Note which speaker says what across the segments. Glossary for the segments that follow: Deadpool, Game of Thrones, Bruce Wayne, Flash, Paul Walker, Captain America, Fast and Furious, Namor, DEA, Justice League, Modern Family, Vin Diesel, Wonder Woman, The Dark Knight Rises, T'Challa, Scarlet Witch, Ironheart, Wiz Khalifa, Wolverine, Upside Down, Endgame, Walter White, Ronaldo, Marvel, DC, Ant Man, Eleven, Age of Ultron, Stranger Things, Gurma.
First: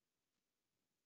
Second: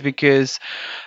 Speaker 1: because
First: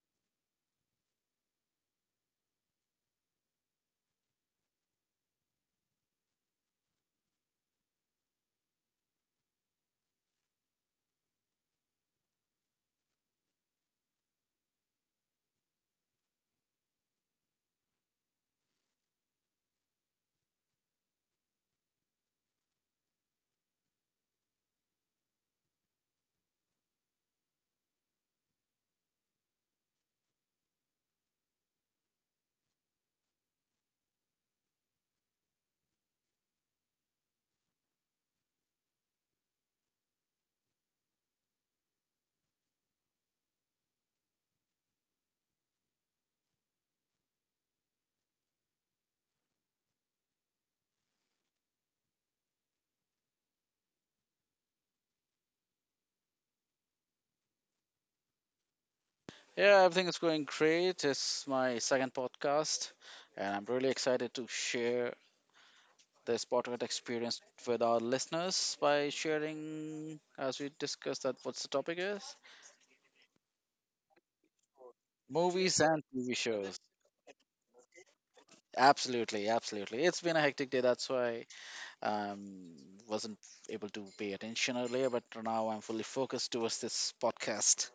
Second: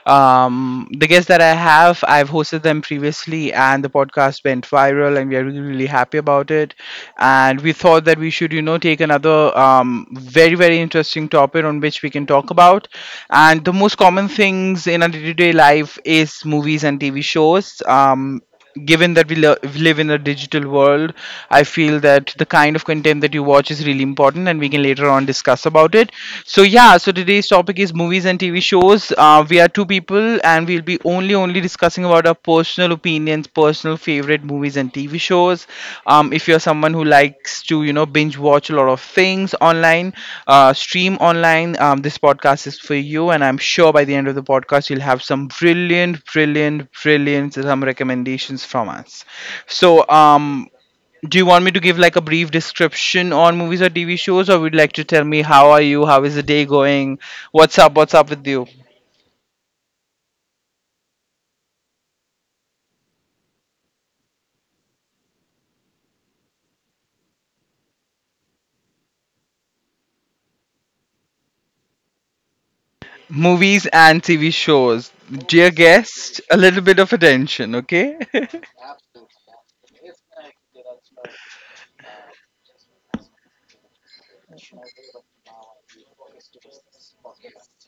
Speaker 1: the guests that I have, I've hosted them previously and the podcast went viral and we are really, really happy about it. And we thought that we should, you know, take another very, very interesting topic on which we can talk about. And the most common things in our day-to-day life is movies and TV shows. Given that we live in a digital world. I feel that the kind of content that you watch is really important and we can later on discuss about it. So yeah, so today's topic is movies and TV shows. We are two people and we'll be only discussing about our personal opinions, personal favorite movies and TV shows. If you're someone who likes to, you know, binge watch a lot of things online, stream online, this podcast is for you. And I'm sure by the end of the podcast, you'll have some brilliant some recommendations from us. So, do you want me to give like a brief description on movies or TV shows, or would you like to tell me how are you, how is the day going, what's up with you?
Speaker 2: Yeah, everything is going great. It's my second podcast, and I'm really excited to share this podcast experience with our listeners by sharing, as we discussed, that what's the topic is
Speaker 1: Movies and TV shows. Dear
Speaker 2: movies and TV
Speaker 1: guest, a
Speaker 2: shows.
Speaker 1: little bit of attention, okay?
Speaker 2: Absolutely, absolutely. It's been a hectic day, that's why um wasn't able to pay attention earlier, but now I'm fully focused towards this podcast.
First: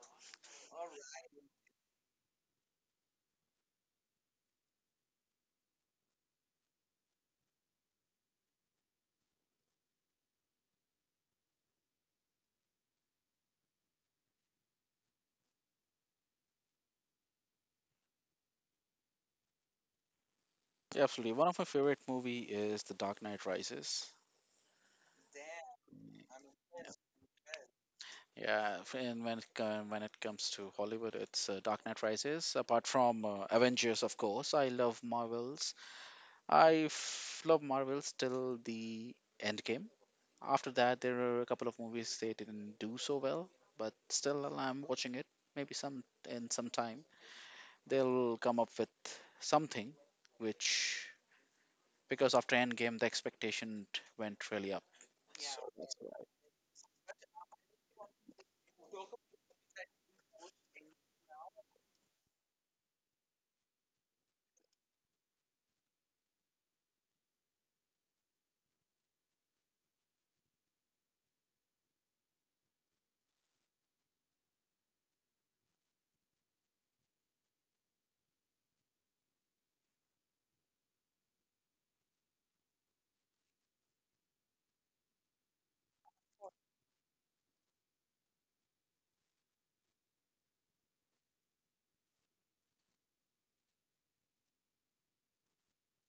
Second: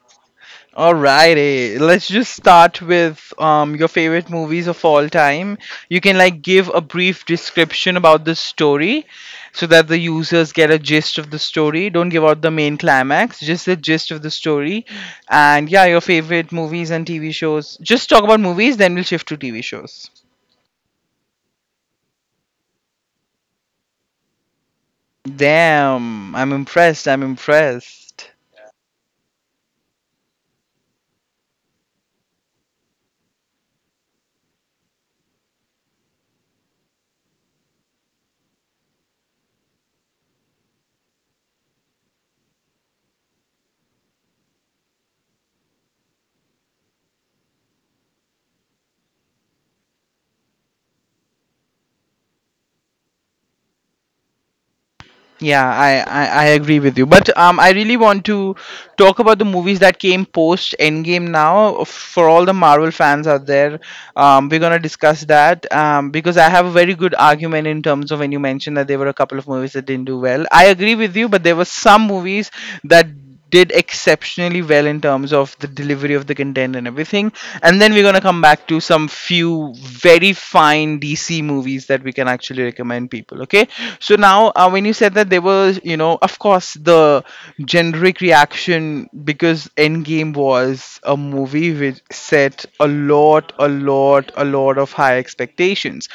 Speaker 1: Alrighty, let's just start with your favorite movies of all time. You can like give a brief description about the story so that the users get a gist of the story. Don't give out the main climax, just the gist of the story. And yeah, your favorite movies and TV shows. Just talk about movies, then we'll shift to TV shows.
Speaker 2: Absolutely. One of my favorite movie is The Dark Knight Rises.
Speaker 1: Damn, I'm impressed. I'm impressed.
Speaker 2: Yeah, And when it comes to Hollywood, it's Dark Knight Rises. Apart from Avengers, of course, I love Marvels. I love Marvels till the end game. After that, there are a couple of movies they didn't do so well, but still, I'm watching it. Maybe some time they'll come up with something, which because after Endgame the expectation went really up.
Speaker 1: Yeah,
Speaker 2: So that's
Speaker 1: I agree with you. But I really want to talk about the movies that came post Endgame now. For all the Marvel fans out there, we're going to discuss that because I have a very good argument in terms of when you mentioned that there were a couple of movies that didn't do well. I agree with you, but there were some movies that did exceptionally well in terms of the delivery of the content and everything. And then we're gonna come back to some few very fine DC movies that we can actually recommend people. Okay. So now, when you said that there was, you know, of course, the generic reaction because Endgame was a movie which set a lot of high expectations.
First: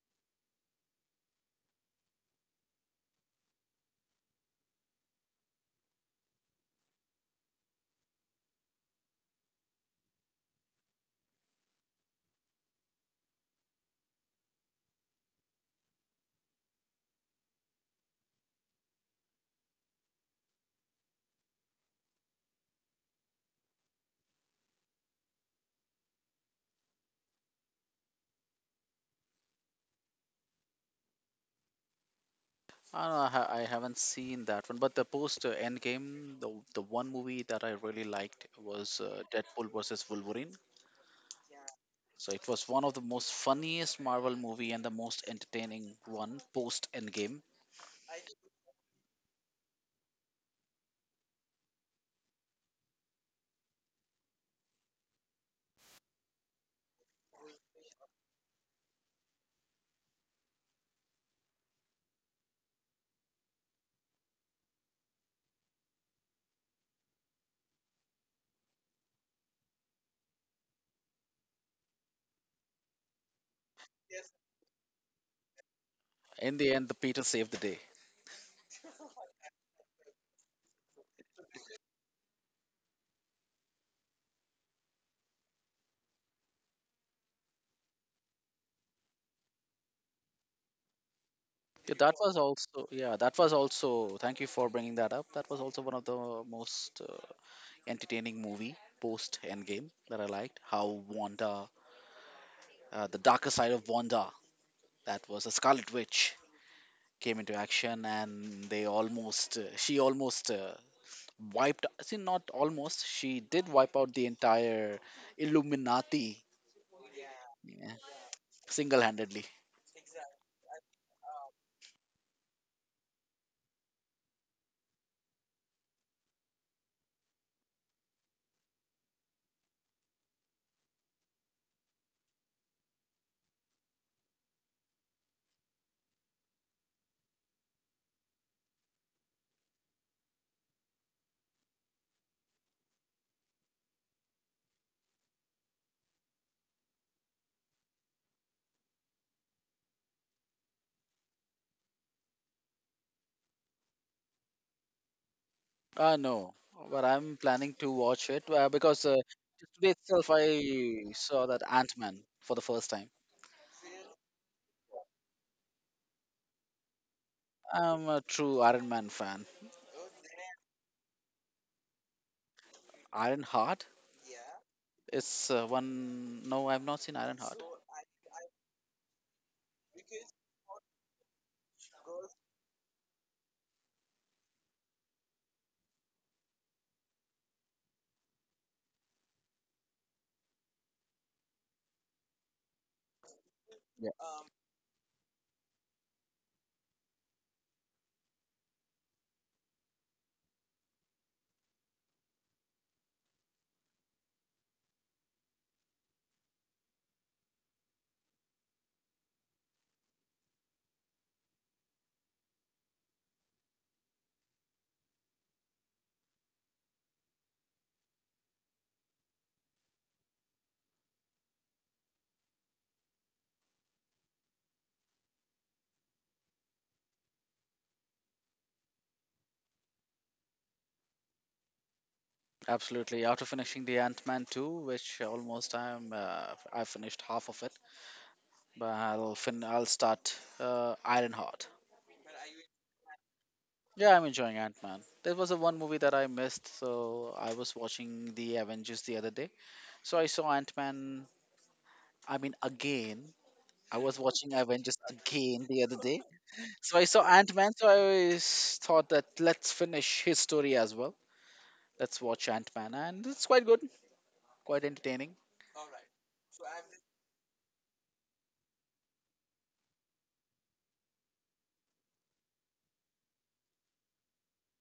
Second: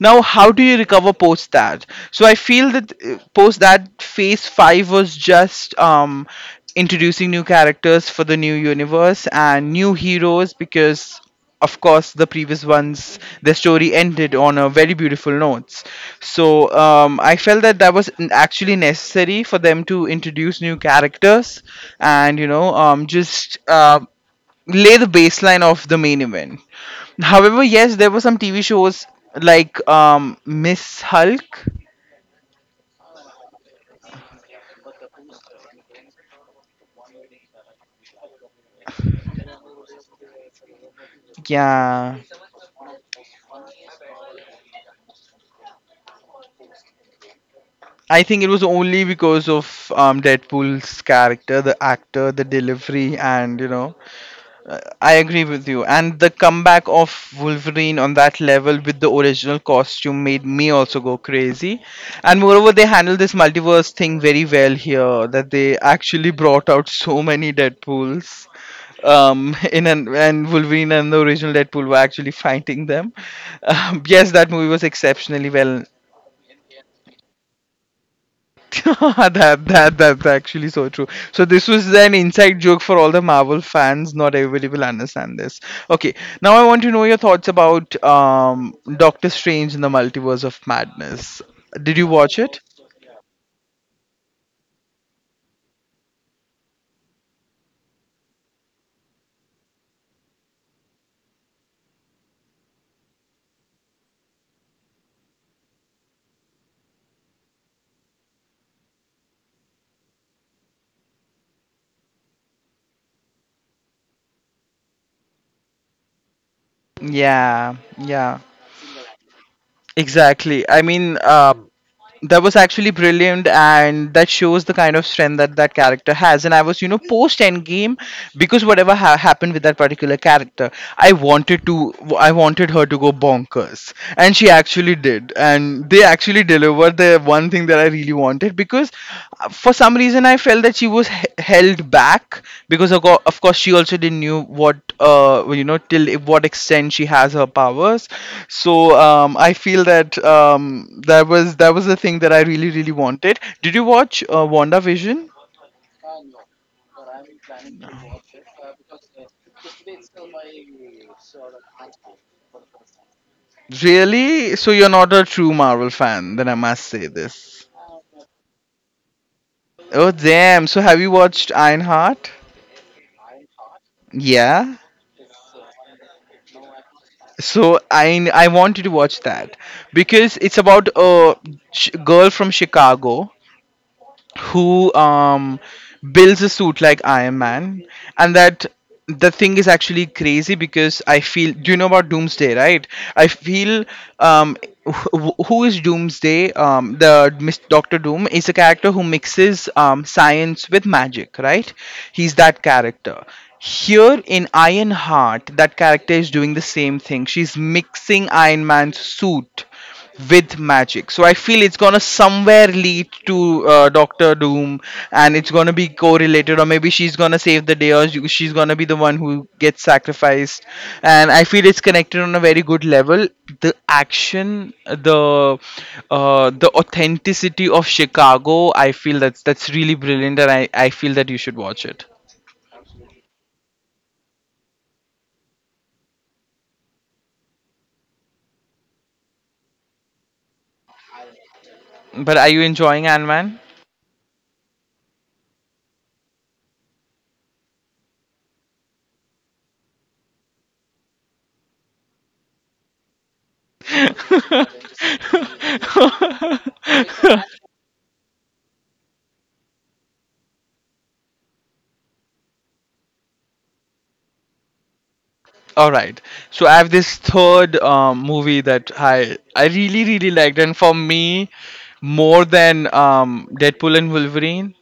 Speaker 1: Now, how do you recover post that? So I feel that post that, phase five was just introducing new characters for the new universe and new heroes because of course the previous ones, the story ended on a very beautiful notes. So I felt that actually necessary for them to introduce new characters and you know, just lay the baseline of the main event. However, yes, there were some TV shows like Miss Hulk.
Speaker 2: I, don't know, I ha- I haven't seen that one, but the post Endgame, the one movie that I really liked was Deadpool versus Wolverine.
Speaker 1: Yeah,
Speaker 2: So it was one of the most funniest Marvel movie and the most entertaining one post Endgame.
Speaker 1: I think it was only because of Deadpool's character, the actor, the delivery, and you know, I agree with you. And the comeback of Wolverine on that level with the original costume made me also go crazy. And moreover, they handled this multiverse thing very well here, that they actually brought out so many Deadpools. In an and Wolverine and the original Deadpool were actually fighting them. Yes, that movie was exceptionally well.
Speaker 2: In the end, the Peter saved the day.
Speaker 1: That's actually so true. So this was an inside joke for all the Marvel fans. Not everybody will understand this. Okay. Now I want to know your thoughts about Doctor Strange in the Multiverse of Madness.
Speaker 2: Yeah,
Speaker 1: Did you
Speaker 2: that was
Speaker 1: watch it?
Speaker 2: also yeah, that was also. Thank you for bringing that up. That was also one of the most entertaining movie post Endgame that I liked. How Wanda, the darker side of Wanda, that was a Scarlet Witch came into action and they almost she almost wiped see not almost she did wipe out the entire illuminati
Speaker 1: Yeah,
Speaker 2: yeah,
Speaker 1: yeah,
Speaker 2: single-handedly
Speaker 1: exactly. I mean, that was actually brilliant and that shows the kind of strength that that character has. And I was, you know, post Endgame, because whatever happened with that particular character, I wanted her to go bonkers and she actually did. And they actually delivered the one thing that I really wanted. Because For some reason I felt that held back because of, of course, she also didn't knew what, well, you know, what extent she has her powers. So I feel that that was the thing that I really really wanted. Did you watch WandaVision?
Speaker 2: no but I'm planning to watch it because just today itself I saw that Ant-Man for the first time.
Speaker 1: Really? So you're not a true Marvel fan, then I must say this.
Speaker 2: I'm a true Iron Man fan.
Speaker 1: Oh damn! So have you watched Ironheart?
Speaker 2: Iron Heart
Speaker 1: Yeah.
Speaker 2: is one no I've not seen Iron Heart.
Speaker 1: So I wanted to watch that because it's about a girl from Chicago who builds a suit like Iron Man, and that, the thing is actually crazy because I feel. Do you know about Doomsday, right? I feel, um who is Doomsday? The Miss Doctor Doom is a character who mixes science with magic, right? He's that character. Here in Ironheart, that character is doing the same thing. She's mixing Iron Man's suit with magic. So I feel it's gonna somewhere lead to Doctor Doom, and it's gonna be correlated, or maybe she's gonna save the day, or she's gonna be the one who gets sacrificed. And I feel it's connected on a very good level. The action, the authenticity of Chicago. I feel that's really brilliant, and I feel that you should watch it.
Speaker 2: Absolutely. After finishing the Ant-Man 2, which almost I finished half of it, but I'll start Ironheart.
Speaker 1: But are you enjoying Ant Man?
Speaker 2: Yeah, I'm enjoying Ant-Man. There was a one movie that I missed, so I was watching the Avengers the other day. So I saw Ant-Man, I mean again. I was watching Avengers again the other day. So I saw Ant-Man, so thought that let's finish his story as well. Let's watch Ant-Man and it's quite good, quite entertaining.
Speaker 1: All right. So I have this third movie that I really really liked, and for me, more than Deadpool and Wolverine,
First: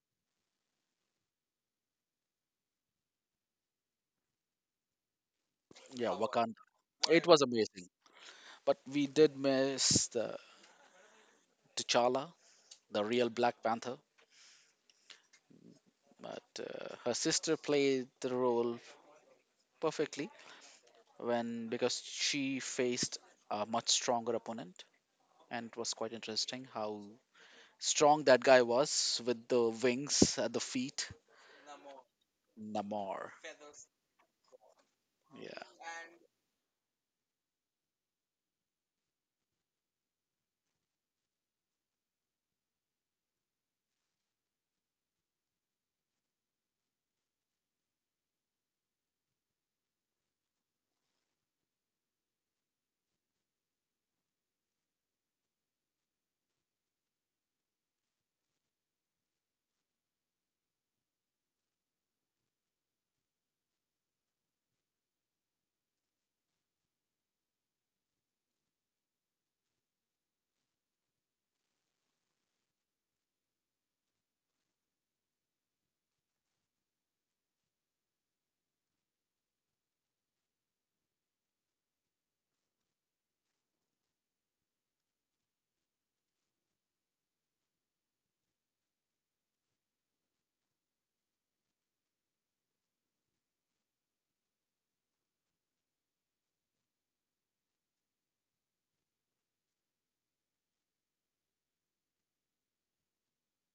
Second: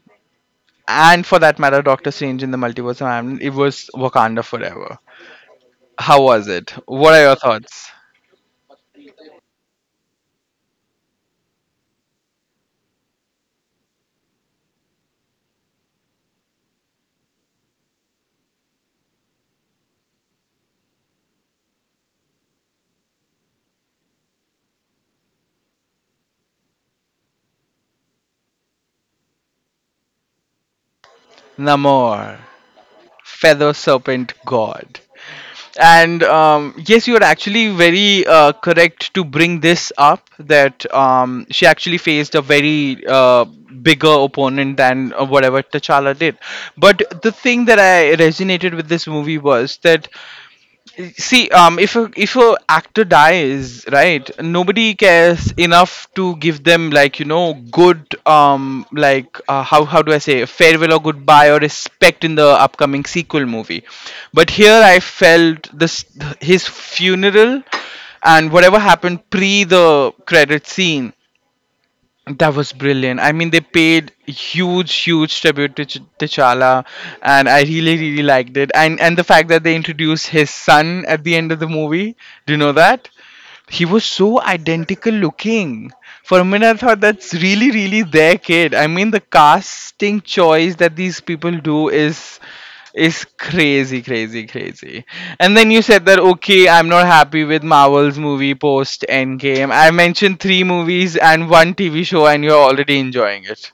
Speaker 1: and for that matter, Doctor Strange in the Multiverse of Madness, it was Wakanda Forever.
Speaker 2: Yeah,
Speaker 1: How was
Speaker 2: Wakanda.
Speaker 1: it? What are
Speaker 2: It
Speaker 1: your
Speaker 2: was amazing.
Speaker 1: thoughts?
Speaker 2: But we did miss the T'Challa, the real Black Panther. But her sister played the role perfectly when because she faced a much stronger opponent, and it was quite interesting how strong that guy was with the wings at the feet.
Speaker 1: Namor,
Speaker 2: Namor.
Speaker 1: feather serpent god.
Speaker 2: Yeah.
Speaker 1: And yes, you are actually very correct to bring this up that she actually faced a very bigger opponent than whatever T'Challa did. But the thing that I resonated with this movie was that, see, if a actor dies, right, nobody cares enough to give them like, you know, good, how do I say farewell or goodbye or respect in the upcoming sequel movie, but here I felt this, his funeral and whatever happened pre the credit scene, that was brilliant. I mean, they paid huge, huge tribute to T'Challa, and I really, really liked it. And the fact that they introduced his son at the end of the movie. Do you know that? He was so identical looking. For a minute, I thought that's really, really their kid. I mean, the casting choice that these people do is crazy, crazy, crazy. And then you said that okay, I'm not happy with Marvel's movie post Endgame. I mentioned three movies and one TV show, and you're already enjoying it.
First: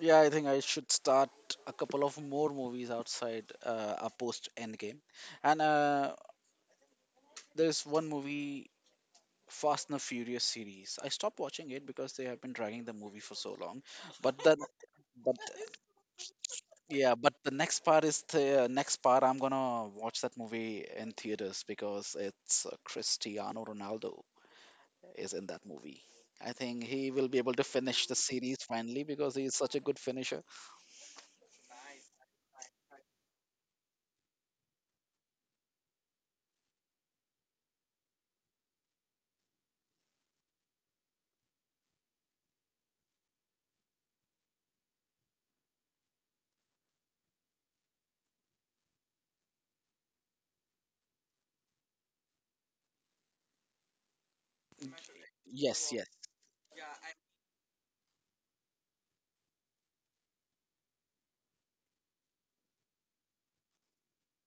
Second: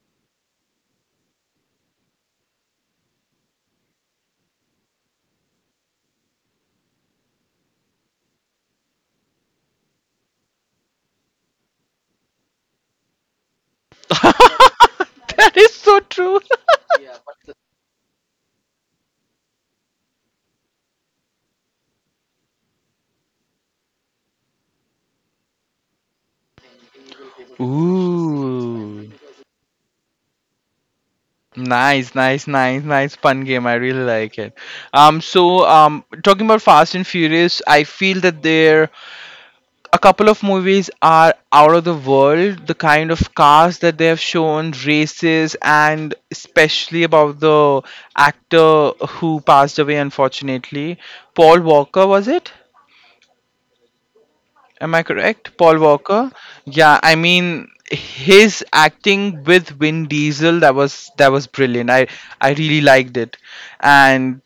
Speaker 2: Yeah, I think I should start a couple of more movies outside a post Endgame. And there's one movie Fast and the Furious series. I stopped watching it because they have been dragging the movie for so long. But the but
Speaker 1: That is so true.
Speaker 2: yeah, but the next part is the next part. I'm gonna watch that movie in theaters because it's Cristiano Ronaldo is in that movie. I think he will be able to finish the series finally
Speaker 1: Ooh.
Speaker 2: because he is such a good finisher.
Speaker 1: Nice, nice, nice, nice. Fun game. I really like it. Talking about Fast and Furious, I feel that there, a couple of movies are out of the world. The kind of cars that they have shown, races, and especially about the actor who passed away unfortunately, Paul Walker, was it? Am I correct? Paul
Speaker 2: Yes, yes,
Speaker 1: Walker. Yeah, I mean his acting with Vin Diesel, that was brilliant. I really liked it, and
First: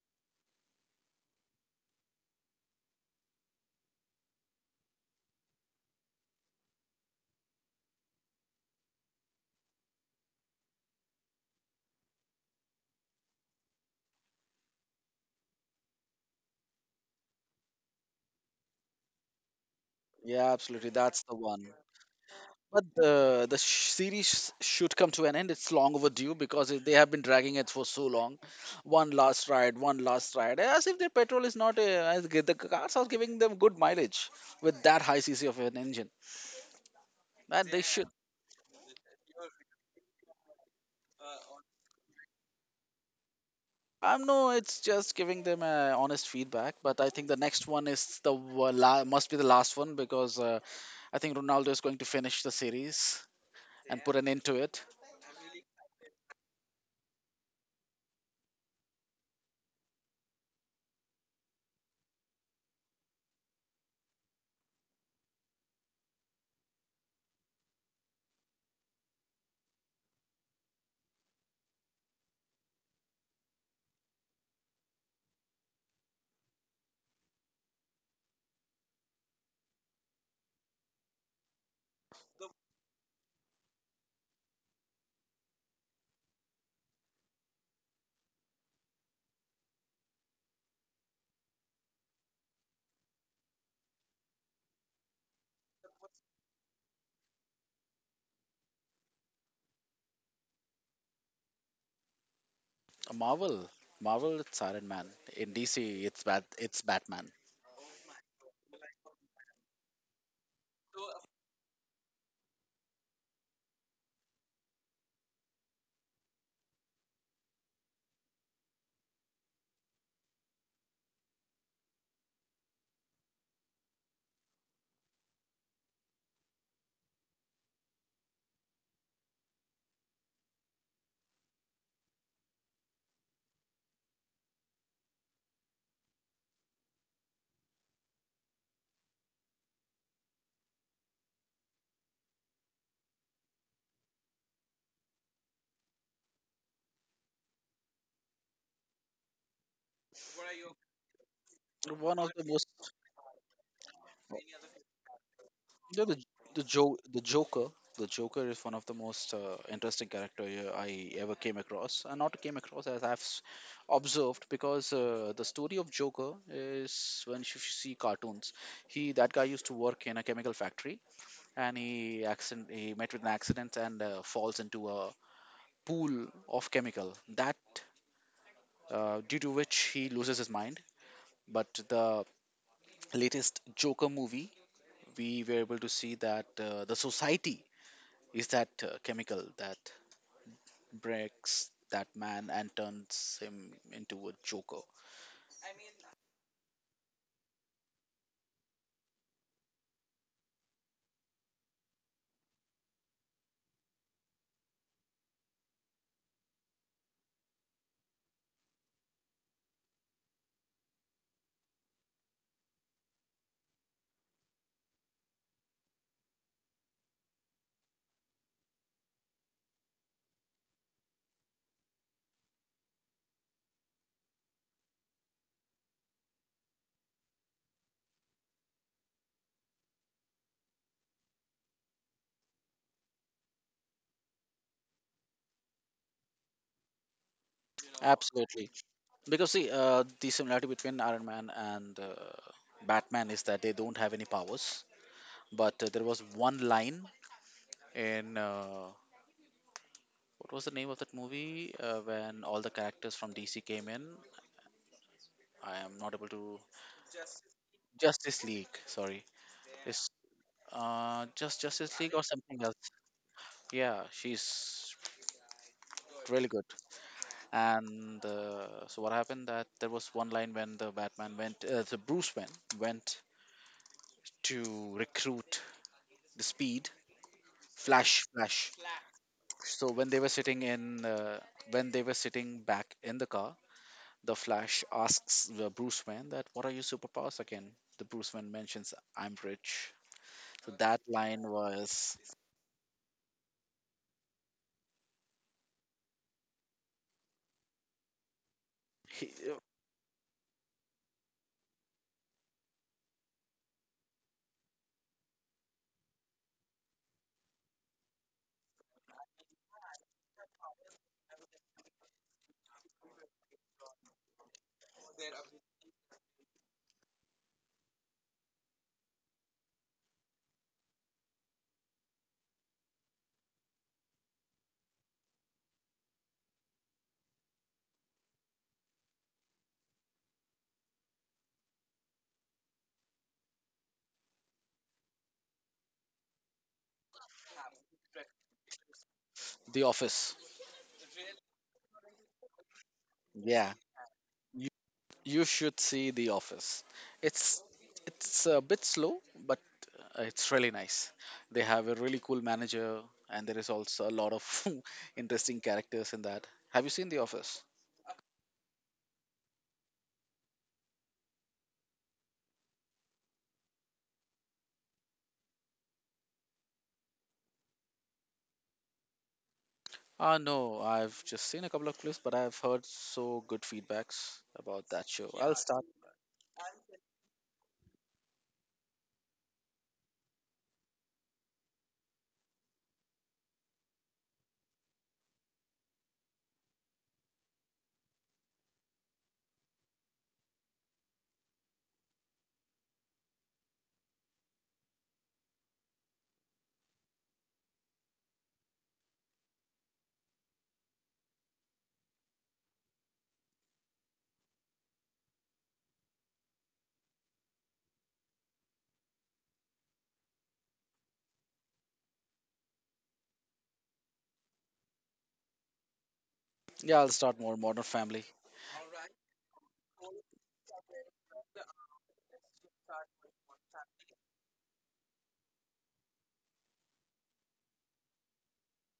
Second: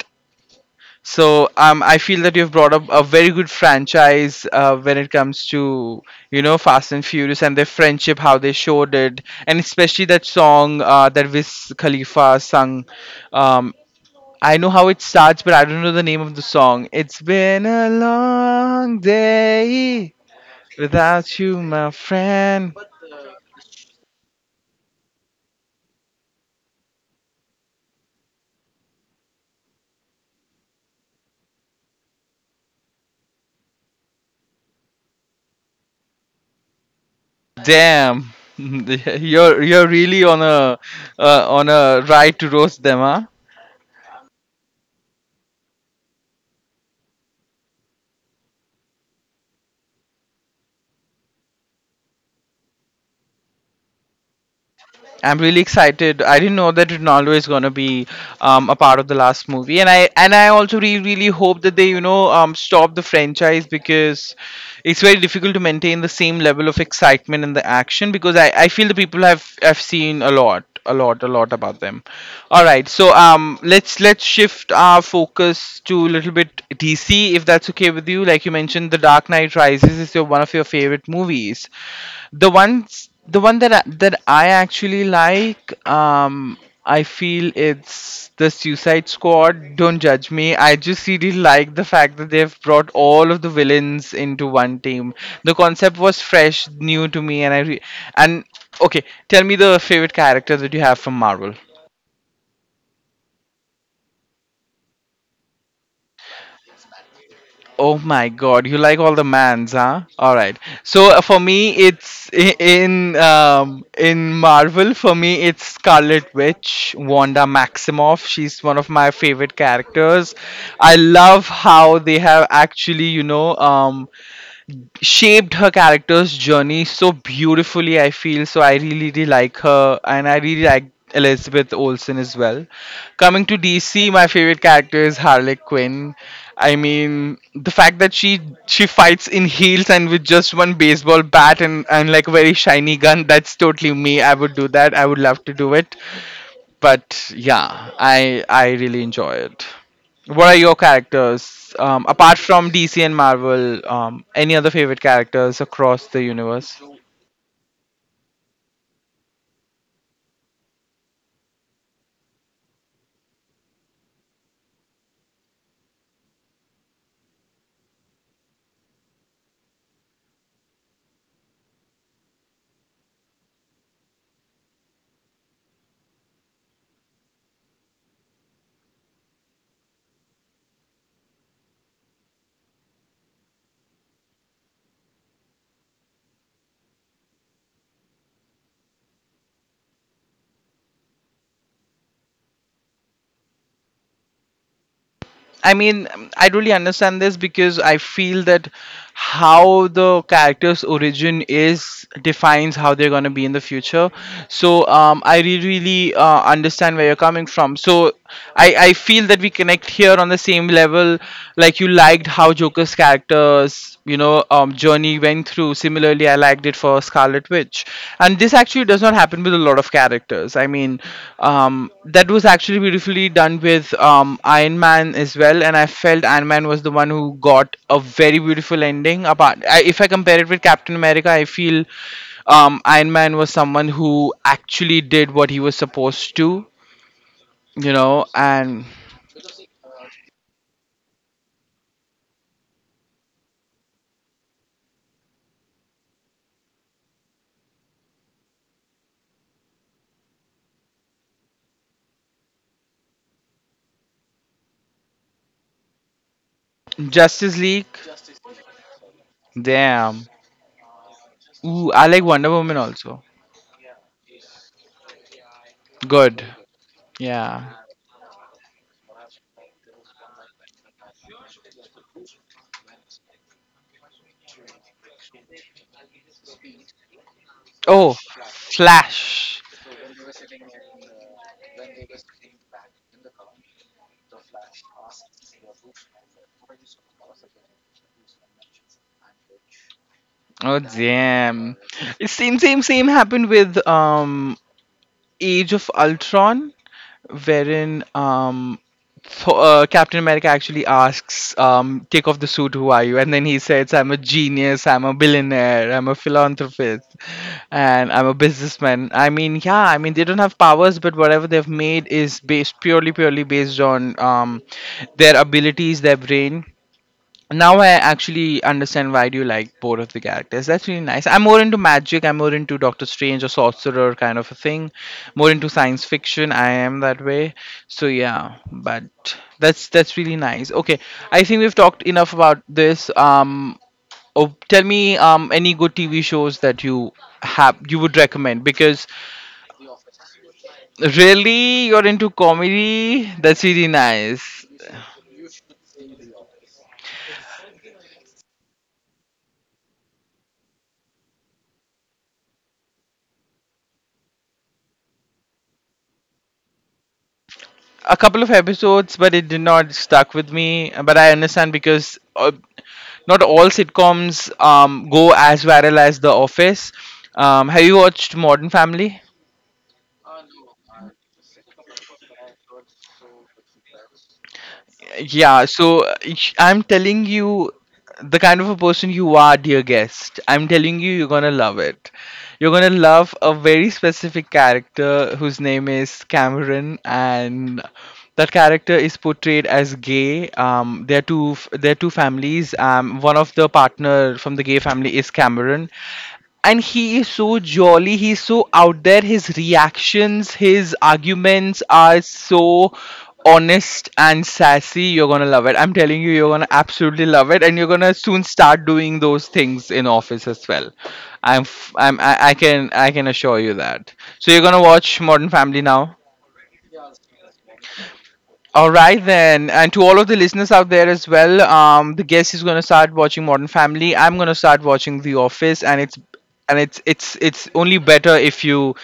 Speaker 1: so I feel that you've brought up a very good franchise when it comes to, you know, Fast and Furious and their friendship, how they showed it, and especially that song that Wiz Khalifa sung. Um, I know how it starts, but I don't know the name of the song. It's been a long day.
Speaker 2: yeah, absolutely. That's the
Speaker 1: Without you,
Speaker 2: one.
Speaker 1: my friend.
Speaker 2: But the series should come to an end. It's long overdue because if they have been dragging it for so long. One last ride, one last ride. As if their petrol is not as good. The cars are giving them good mileage with that high CC of an engine. And they should.
Speaker 1: Damn, you're really on a ride to roast them, huh?
Speaker 2: I know it's just giving them honest feedback, but I think the next one is must be the last one because I think Ronaldo is going to finish the series and put an end to it.
Speaker 1: I'm really excited. I didn't know that Ronaldo is gonna be a part of the last movie, and I also really really hope that they, you know, stop the franchise because it's very difficult to maintain the same level of excitement and the action because I feel the people have seen a lot about them. All right, so let's shift our focus to a little bit DC if that's okay with you. Like you mentioned, The Dark Knight Rises is your one of your favorite movies. The one that that I actually like, I feel it's the Suicide Squad. Don't judge me. I just really like the fact that they've brought all of the villains into one team. The concept was fresh, new to me, and and okay, tell me the favorite character that you have from Marvel.
Speaker 2: Marvel, Marvel, it's Iron Man. In DC, it's Batman.
Speaker 1: Oh my God, you like all the mans, huh? All right. So for me, it's in Marvel. For me, it's Scarlet Witch, Wanda Maximoff. She's one of my favorite characters. I love how they have actually, shaped her character's journey so beautifully. I feel so I really, really like her, and I really like Elizabeth Olsen as well. Coming to DC, my favorite character is Harley Quinn. I mean, the fact that she fights in heels and with just one baseball bat, and like a very shiny gun. That's totally me. I would do that, I would love to do it. But yeah, I really enjoy it. What are your characters,
Speaker 2: One of the
Speaker 1: apart
Speaker 2: most
Speaker 1: from DC and Marvel? Any other favorite characters
Speaker 2: you know,
Speaker 1: across
Speaker 2: the
Speaker 1: the universe?
Speaker 2: the Joker. The Joker is one of the most interesting character I ever came across, and not came across as I've observed because the story of Joker is when you see cartoons, he that guy used to work in a chemical factory, and he met with an accident and falls into a pool of chemical that due to which he loses his mind. But the latest Joker movie, we were able to see that the society is that chemical that breaks that man and turns him into a joker
Speaker 1: I mean, I really understand this, because I feel that how the character's origin is defines how they're going to be in the future. So I really, really understand where you're coming from. So I feel that we connect here on the same level. Like, you liked how Joker's characters, journey went through. Similarly, particularly I liked it for Scarlet Witch, and this actually does not happen with a lot of characters. I mean, that was actually beautifully done with Iron Man as well, and I felt Iron Man was the one who got a very beautiful ending. Apart, if I compare it with Captain America, I feel Iron Man was someone who actually did what he was supposed to,
Speaker 2: absolutely
Speaker 1: and
Speaker 2: because see the similarity between Iron Man and Batman is that they don't have any powers but there was one line in what was the name of that movie when all the characters from DC came in. I am not able to.
Speaker 1: Justice League.
Speaker 2: Justice League, sorry. It's
Speaker 1: Damn. Ooh,
Speaker 2: Justice
Speaker 1: I
Speaker 2: League
Speaker 1: like
Speaker 2: or
Speaker 1: Wonder
Speaker 2: something
Speaker 1: Woman
Speaker 2: else.
Speaker 1: also.
Speaker 2: Yeah, she's
Speaker 1: Good.
Speaker 2: really good.
Speaker 1: Yeah.
Speaker 2: And so what happened that there was one line when the Bruce Wayne went to recruit the Speed
Speaker 1: Oh,
Speaker 2: Flash. Flash.
Speaker 1: Flash.
Speaker 2: So when they were when they were sitting back in the car, the Flash asks the Bruce Wayne that, "What are your superpowers again?" The Bruce Wayne mentions, "I'm rich." So
Speaker 1: Oh
Speaker 2: that line
Speaker 1: damn.
Speaker 2: was
Speaker 1: Same same same happened with Age of Ultron, wherein
Speaker 2: he, uh,
Speaker 1: Captain America actually asks, take off the suit, who are you? And then he says, I'm a genius, I'm a billionaire, I'm a philanthropist, and I'm a businessman. I mean, yeah, I mean they don't have powers, but whatever they've made is based purely based on their abilities, their brain. Now I actually understand why do you like both of the characters. That's really nice. I'm more into magic. I'm more into Doctor Strange or sorcerer kind of a thing. More into science fiction. I am that way. So yeah, but that's really nice. Okay, I think we've talked enough about this. Oh, tell me any good TV shows that you have you would recommend, because
Speaker 2: The Office.
Speaker 1: really, you're into comedy. That's
Speaker 2: Yeah,
Speaker 1: really nice.
Speaker 2: you should see The Office. It's it's a bit slow, but it's really nice. They have a really cool manager, and there is also a lot of interesting characters in that. Have you seen The Office?
Speaker 1: A couple of episodes, but it did not stuck with me. But I understand, because not all sitcoms go as viral as The Office. Have you watched Modern Family?
Speaker 2: Ah, no, I've just seen a couple of clips, but I've heard so good feedbacks about that show. I'll
Speaker 1: Yeah,
Speaker 2: start.
Speaker 1: so I'm telling you, the kind of a person you are, dear guest, I'm telling you, you're gonna love it. You're gonna love a very specific character whose name is Cameron, and that character is portrayed as gay. There are there are two families. One of the partner from the gay family is Cameron, and he is so jolly, he's so out there, his reactions, his arguments are so honest and sassy. You're gonna love it, I'm telling you, you're gonna absolutely love it, and you're gonna soon start doing those things in office as well. I'm f- i'm i, I can i can assure you that. So you're gonna watch Modern Family now.
Speaker 2: Yeah, I'll start more Modern Family.
Speaker 1: All right then, and to all of the listeners out there as well, the guest is gonna start watching Modern Family. I'm gonna start watching The Office, and it's only better if you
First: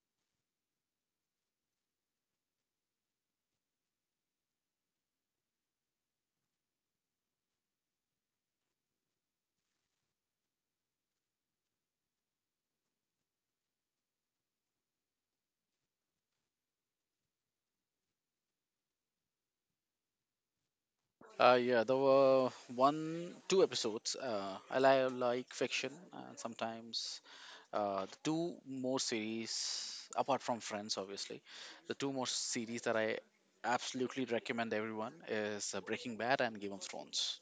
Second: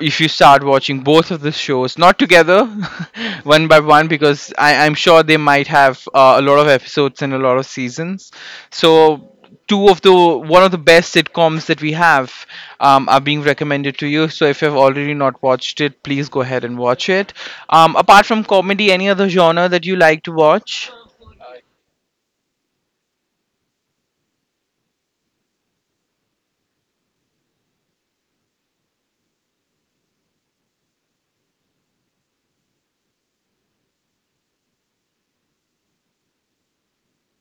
Speaker 1: if you start watching both of the shows, not together, one by one, because I'm sure they might have a lot of episodes and a lot of seasons. So two of the one of the best sitcoms that we have are being recommended to you. So if you've already not watched it, please go ahead and watch it. Apart from comedy, any other genre that you like to watch?
Speaker 2: Yeah, there were one, two episodes. I like fiction, and sometimes the two more series, apart from Friends, obviously, the two more series that I absolutely recommend everyone is Breaking Bad and Game of Thrones.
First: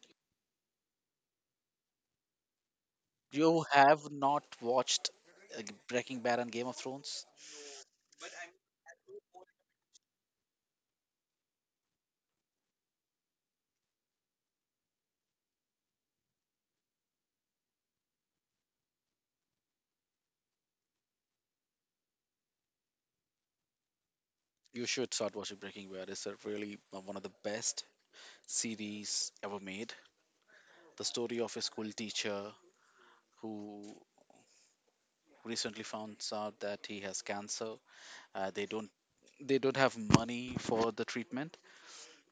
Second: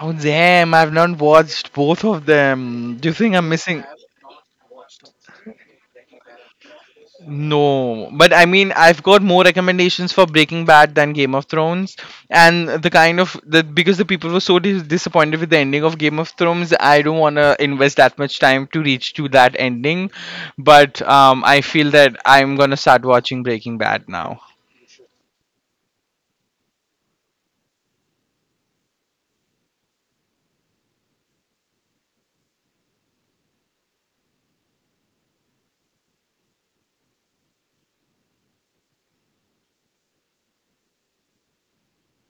Speaker 1: Oh damn! I've not watched both of them. Do you think I'm
Speaker 2: You
Speaker 1: missing?
Speaker 2: have not watched uh, Breaking Bad and Game of Thrones?
Speaker 1: No, but I mean, I've got more recommendations for Breaking Bad than Game of Thrones, and the kind of the because the people were so disappointed with the ending of Game of Thrones, I don't want to invest that much time to reach to that ending. But I feel that I'm gonna start watching Breaking Bad now.
Speaker 2: You should start watching Breaking Bad. It's a really one of the best series ever made. The story of a school teacher who recently found out that he has cancer. Uh, they don't they don't have money for the treatment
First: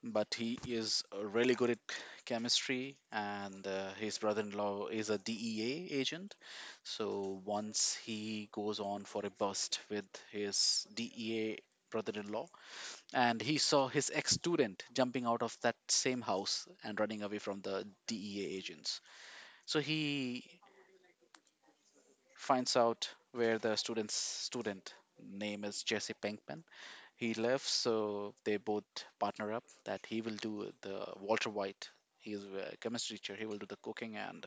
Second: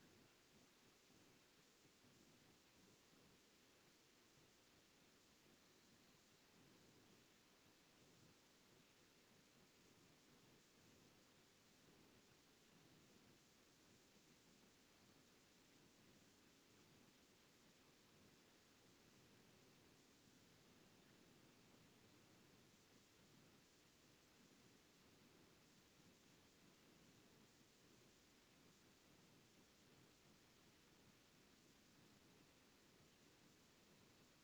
Speaker 2: but he is really good at chemistry and his brother-in-law is a DEA agent. So once he goes on for a bust with his DEA brother-in-law and he saw his ex-student jumping out of that same house and running away from the DEA agents, so he finds out where the student's student name is Jesse Pinkman he left, so they both partner up that he will do the Walter White. He is a chemistry teacher. He will do the cooking, and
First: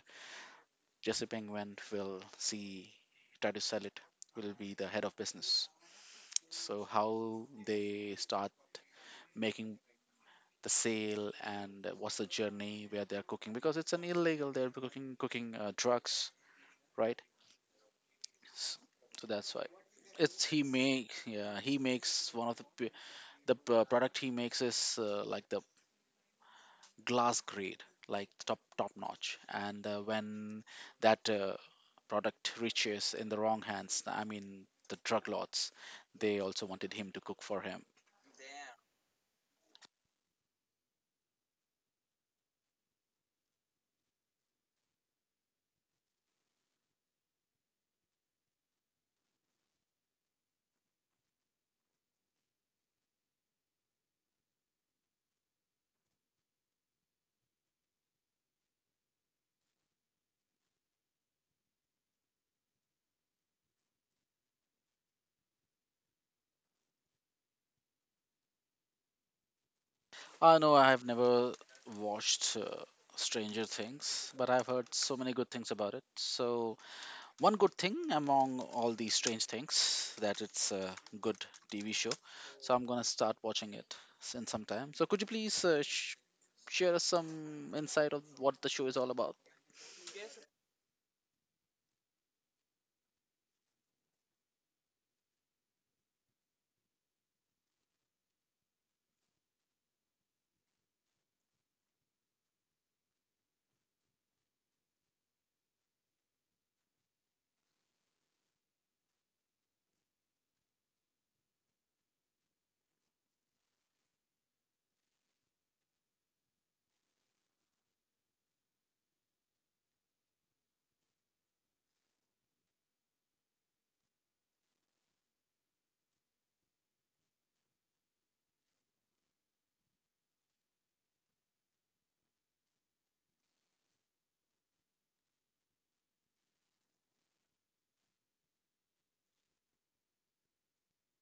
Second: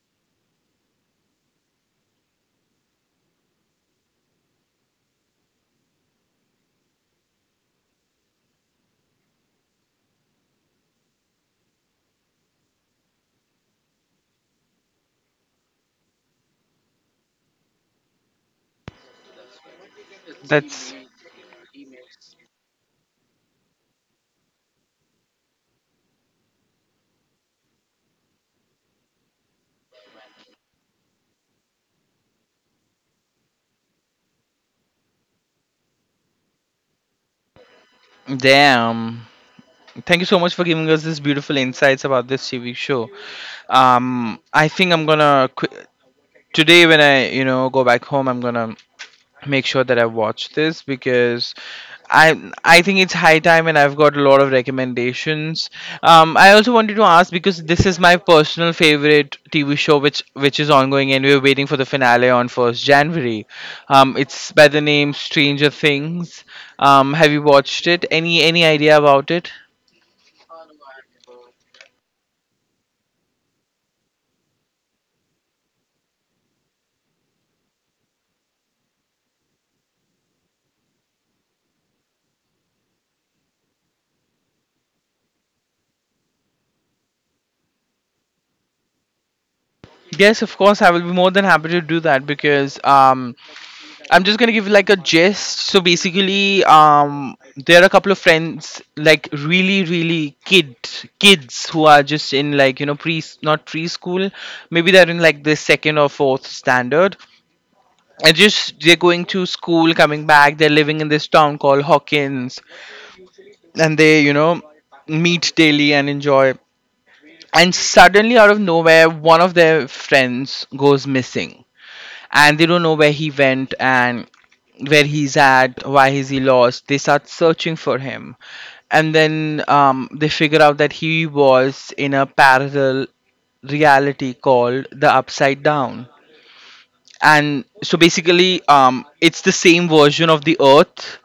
Speaker 2: Jesse Pinkman will see try to sell it. Will be the head of business. So how they start making the sale and what's the journey where they're cooking because it's an illegal. They're cooking drugs, right? S- So that's why it's he
Speaker 1: That's
Speaker 2: make yeah he makes one of the product he makes is like the glass grade, like top notch. And when that product reaches in the wrong hands, I mean the drug lords, they also wanted him to cook for him.
Speaker 1: damn. Thank you so much for giving us this beautiful insights about this TV show. I think today when I, you know, go back home, I'm gonna make sure that I watch this, because i I think it's high time, and I've got a lot of recommendations. I also wanted to ask, because this is my personal favorite TV show, which is ongoing, and we're waiting for the finale on 1st January. It's by the name Stranger Things. Have you watched it? Any idea about it?
Speaker 2: No, I have never watched Stranger Things, but I've heard so many good things about it. So one good thing among all these strange things that it's a good TV show. So I'm gonna start watching it in some time. So could you please share us some insight of what the show is all about?
Speaker 1: Yes, of course, I will be more than happy to do that, because I'm just gonna give like a gist. So basically, there are a couple of friends, like really, really kids who are just in, like, you know, pre not preschool, maybe they're in like the second or fourth standard, and just they're going to school, coming back, they're living in this town called Hawkins, and they, you know, meet daily and enjoy. And suddenly, out of nowhere, one of their friends goes missing, and they don't know where he went, and where he's at, why is he lost. They start searching for him, and then they figure out that he was in a parallel reality called the Upside Down. And so basically, it's the same version of the Earth,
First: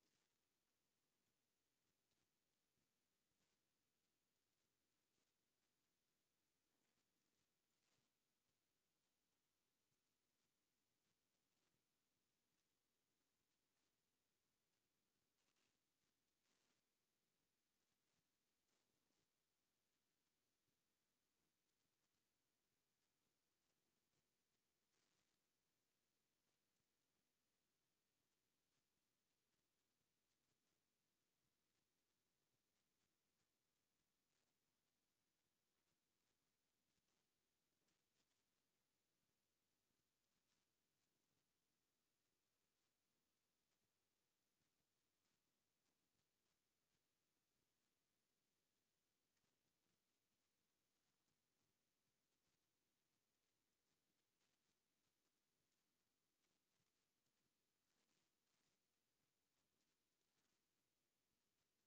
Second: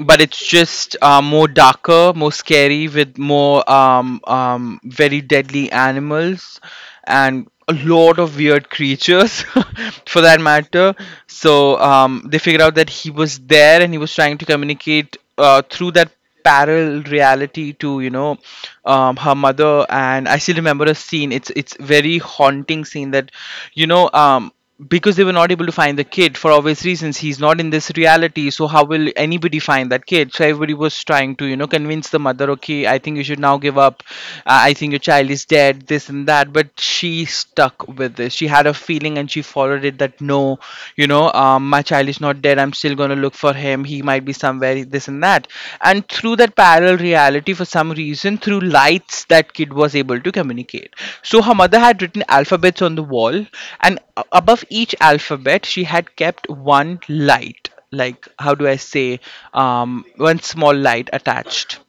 Speaker 1: but it's just more darker, more scary, with more very deadly animals and a lot of weird creatures, for that matter. So they figured out that he was there, and he was trying to communicate through that parallel reality to, you know, her mother. And I still remember a scene. It's very haunting scene that, you know, because they were not able to find the kid for obvious reasons. He's not in this reality, so how will anybody find that kid? So everybody was trying to, you know, convince the mother, okay, I think you should now give up. I think your child is dead, this and that, but she stuck with this. She had a feeling thing, and she followed it, that no, you know, my child is not dead, I'm still going to look for him, he might be somewhere, this and that. And through that parallel reality, for some reason, through lights, that kid was able to communicate. So her mother had written alphabets on the wall, and above each alphabet she had kept one light. Like, how do I say, um, one small light attached.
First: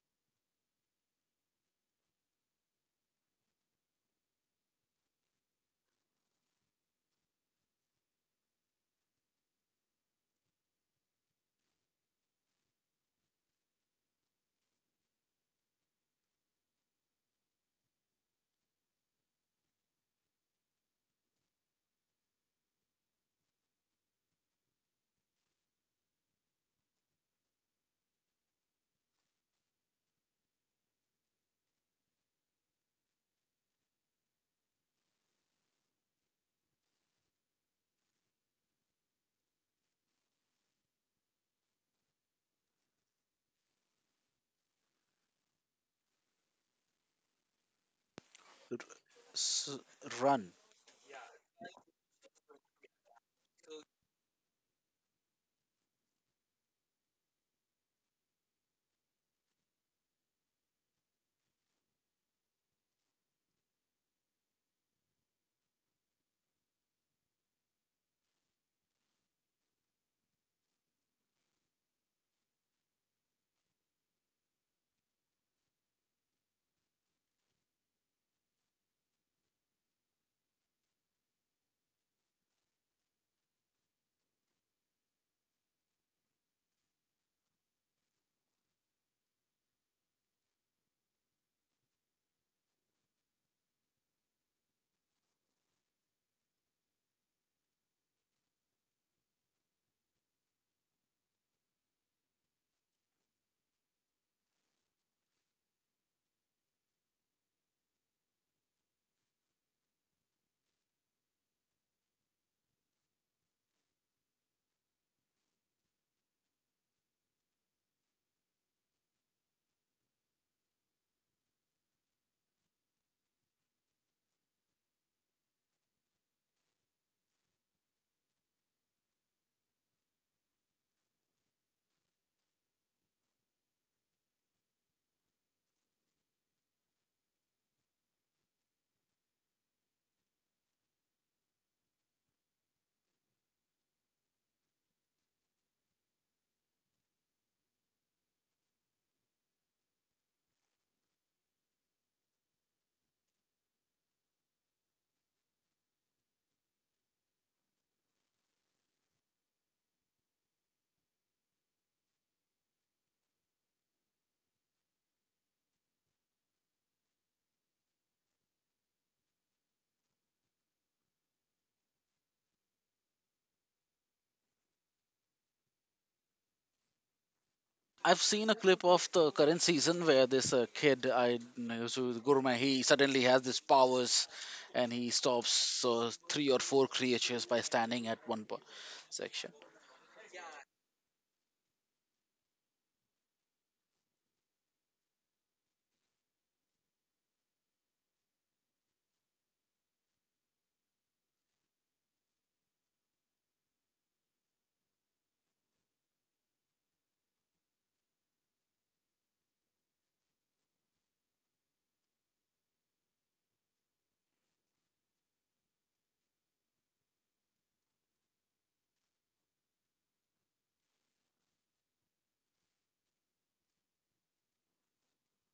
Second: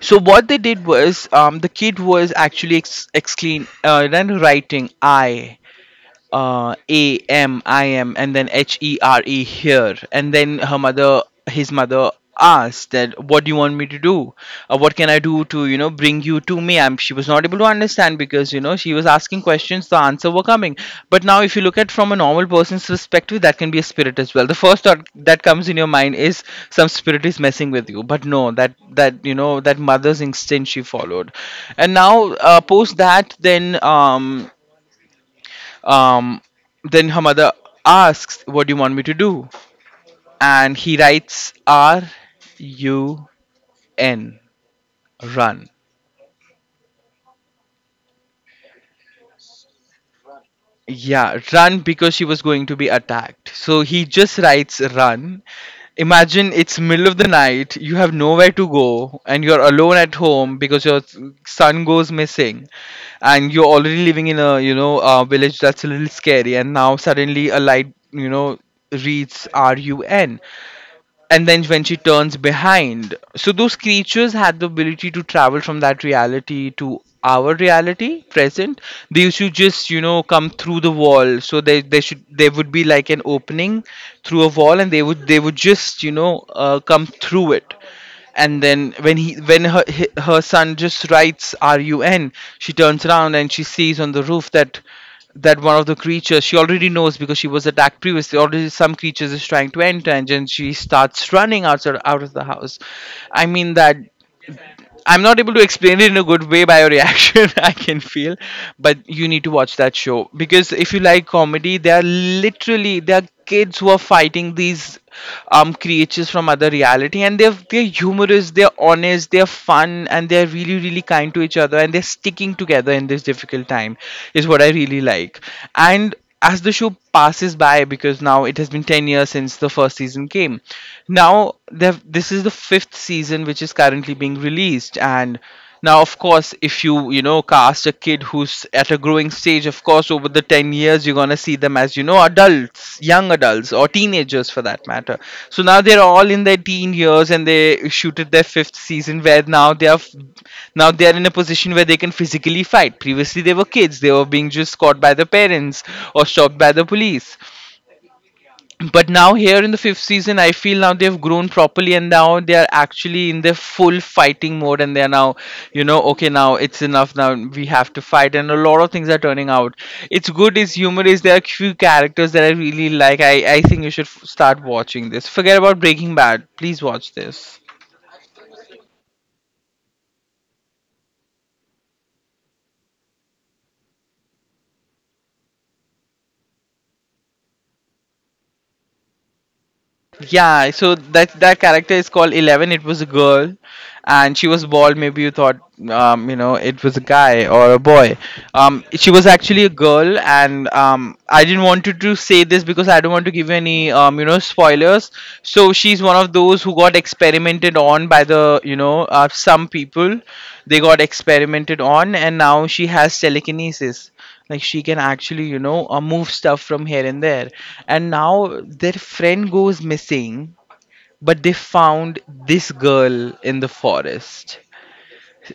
Speaker 1: So what they did was, the kid was actually exclaim then writing, I AMIM, and then H E R E, here. And then her mother, his mother asked that, "What do you want me to do? What can I do to, you know, bring you to me?" She was not able to understand, because, you know, she was asking questions, the answer were coming. But now, if you look at from a normal person's perspective, that can be a spirit as well. The first thought that comes in your mind is some spirit is messing with you, but no, that, you know, that mother's instinct she followed. And now post that, um, then her mother asks, what do you want me to do? And he writes RUN, run.
Speaker 2: s- Run.
Speaker 1: Yeah, run, because she was going to be attacked. So he just writes run. Imagine it's middle of the night, you have nowhere to go, and you're alone at home because your son goes missing, and you're already living in a a village that's a little scary, and now suddenly a light reads RUN. And then when she turns behind, so those creatures had the ability to travel from that reality to our reality present. They used to just come through the wall, so they should there would be like an opening through a wall, and they would just come through it. And then when he when her he- her son just writes run, she turns around and she sees on the roof that one of the creatures, she already knows because she was attacked previously already, some creatures is trying to enter, and then she starts running outside out of the house. I mean that I'm not able to explain it in a good way. By your reaction, I can feel. But you need to watch that show because if you like comedy, they are kids who are fighting these creatures from other reality, and they're humorous, they're honest, they're fun, and they're really kind to each other, and they're sticking together in this difficult time is what I really like. And as the show passes by, because now it has been 10 years since the first season came, now this is the fifth season which is currently being released. And now of course, if you you know cast a kid who's at a growing stage, of course over the 10 years you're going to see them as you know, adults, young adults, or teenagers for that matter. So now they're all in their teen years, and they shooted their fifth season where now they are in a position where they can physically fight. Previously they were kids, they were being just caught by the parents or stopped by the police. But now here in the fifth season, I feel now they've grown properly and now they are actually in their full fighting mode, and they are now, you know, okay, now it's enough, now we have to fight, and a lot of things are turning out. It's good, it's humorous, there are few characters that I really like. I think you should start watching this. Forget about Breaking Bad, please watch this.
Speaker 2: I've seen a clip of the current season where this kid, I know, so Gurma, he suddenly has these powers, and he stops 3 or 4 creatures by standing at one section.
Speaker 1: Yeah, so that character is called Eleven. It was a girl, and she was bald. Maybe you thought, you know, it was a guy or a boy. She was actually a girl, and I didn't want to say this because I don't want to give any, spoilers. So she's one of those who got experimented on by the some people. They got experimented on, and now she has telekinesis, like she can actually move stuff from here and there. And now their friend goes missing, but they found this girl in the forest.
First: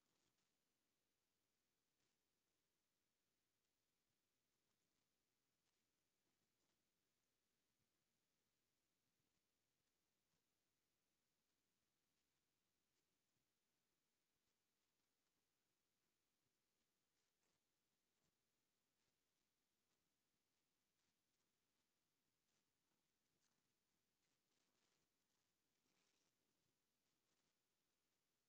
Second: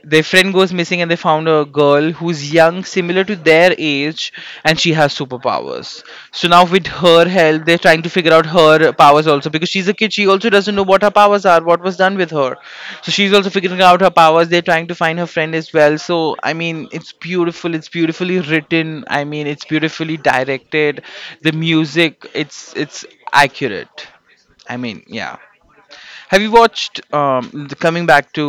Speaker 1: Their friend goes missing and they found a girl who's young, similar to their age, and she has superpowers. So now with her help, they're trying to figure out her powers also because she's a kid, she also doesn't know what her powers are, what was done with her. So she's also figuring out her powers, they're trying to find her friend as well. So I mean, it's beautiful, it's beautifully written, I mean, it's beautifully directed. The music, it's accurate. I mean, yeah. Have you watched the, coming back to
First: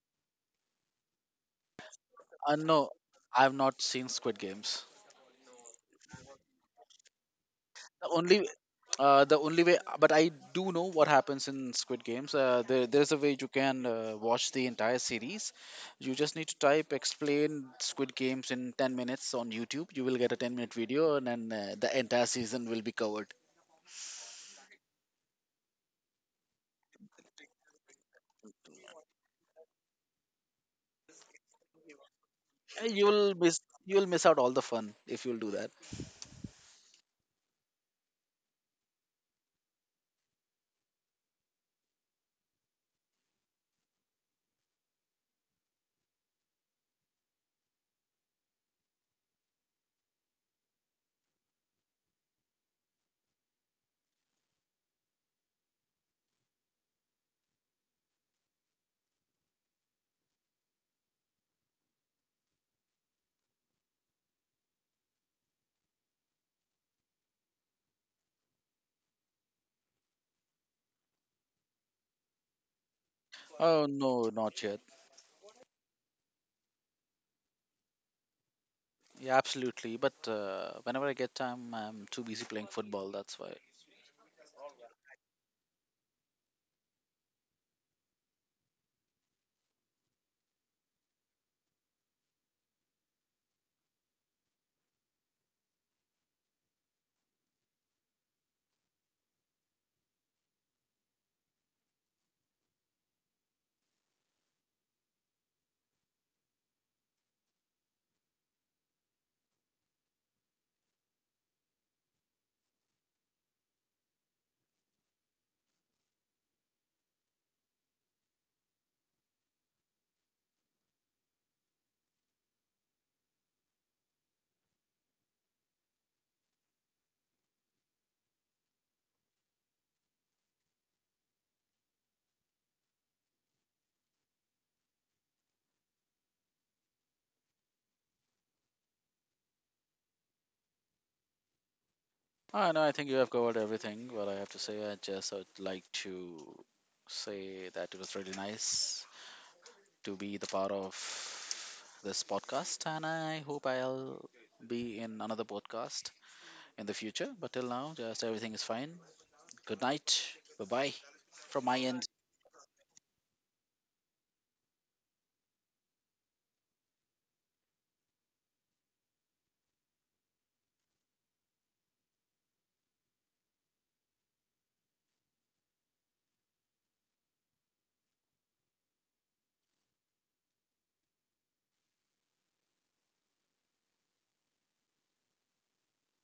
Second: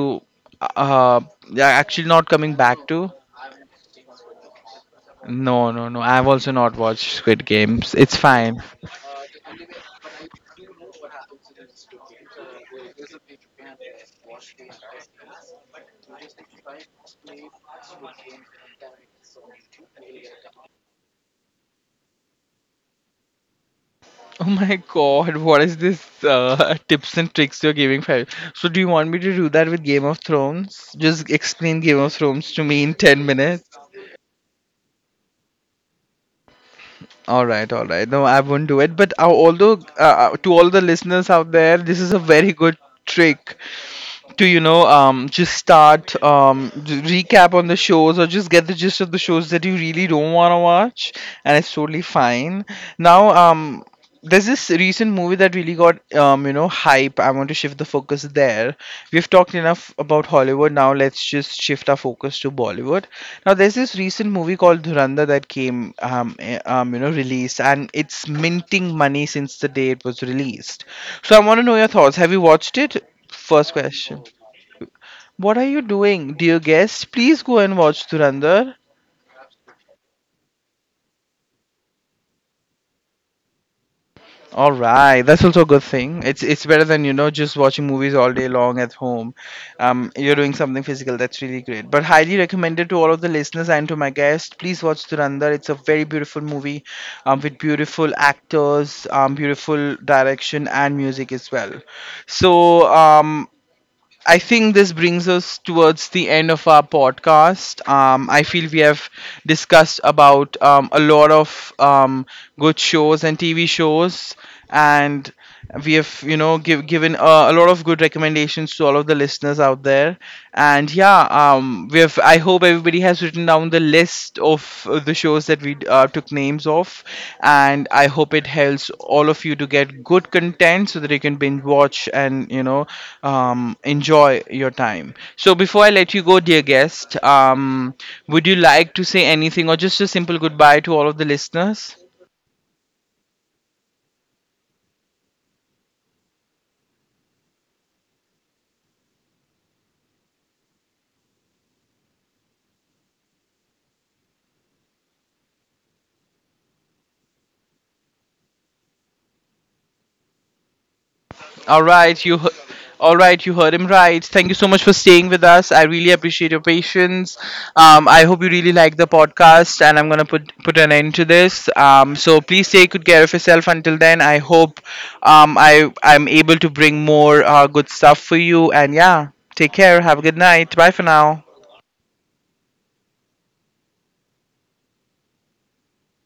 Speaker 1: uh yeah, actually not coming back
Speaker 2: No,
Speaker 1: to.
Speaker 2: I've not seen Squid Games.
Speaker 1: No no no, I've also not watched Squid Games.
Speaker 2: the
Speaker 1: It's
Speaker 2: only
Speaker 1: fine.
Speaker 2: the only way but I do know what happens in Squid Games. There's a way you can watch the entire series. You just need to type explain Squid Games in 10 minutes on YouTube. You will get a 10-minute video and then the entire season will be covered.
Speaker 1: Oh my god, what is this tips and tricks you're giving for. So do you want me to do that with Game of Thrones? Just explain Game of Thrones to me
Speaker 2: Uh,
Speaker 1: in 10
Speaker 2: you'll miss
Speaker 1: minutes.
Speaker 2: you'll miss out all the fun if you'll do that.
Speaker 1: All right, all right. No, I won't do it. But although, to all the listeners out there, this is a very good trick to just start recap on the shows or just get the gist of the shows that you really don't want to watch, and it's totally fine. Now there's this recent movie that really got hype. I want to shift the focus there. We've talked enough about Hollywood, now let's just shift our focus to Bollywood. Now there's this recent movie called Dhurandhar that came released, and it's minting money since the day it was released. So I want to know your thoughts, have you watched it? First
Speaker 2: Oh
Speaker 1: question.
Speaker 2: no, not yet.
Speaker 1: What are you doing, dear guest? Please go and watch Durandar.
Speaker 2: Yeah, absolutely, but whenever I get time I'm too busy playing football, that's why.
Speaker 1: All right, that's also a good thing. It's better than just watching movies all day long at home. You're doing something physical. That's really great. But highly recommended to all of the listeners and to my guests. Please watch Durandar. It's a very beautiful movie, with beautiful actors, beautiful direction and music as well. So I think this brings us towards the end of our podcast. I feel we have discussed about a lot of good shows and TV shows, and we have, you know, given a lot of good recommendations to all of the listeners out there. And yeah, we have. I hope everybody has written down the list of the shows that we took names of, and I hope it helps all of you to get good content so that you can binge watch and enjoy your time. So before I let you go, dear guest, would you like to say anything or just a simple goodbye to all of the listeners?
Speaker 2: Ah, no, I think you have covered everything. What I have to say, I just would like to say that it was really nice to be the part of this podcast, and I hope I'll be in another podcast in the future. But till now, just everything is fine. Good night. Bye bye. From my
Speaker 1: All
Speaker 2: end.
Speaker 1: right, you. he- All right, you heard him right. Thank you so much for staying with us. I really appreciate your patience. I hope you really like the podcast, and I'm gonna put an end to this. So please take good care of yourself. Until then, I hope I'm able to bring more good stuff for you. And yeah, take care. Have a good night. Bye for now.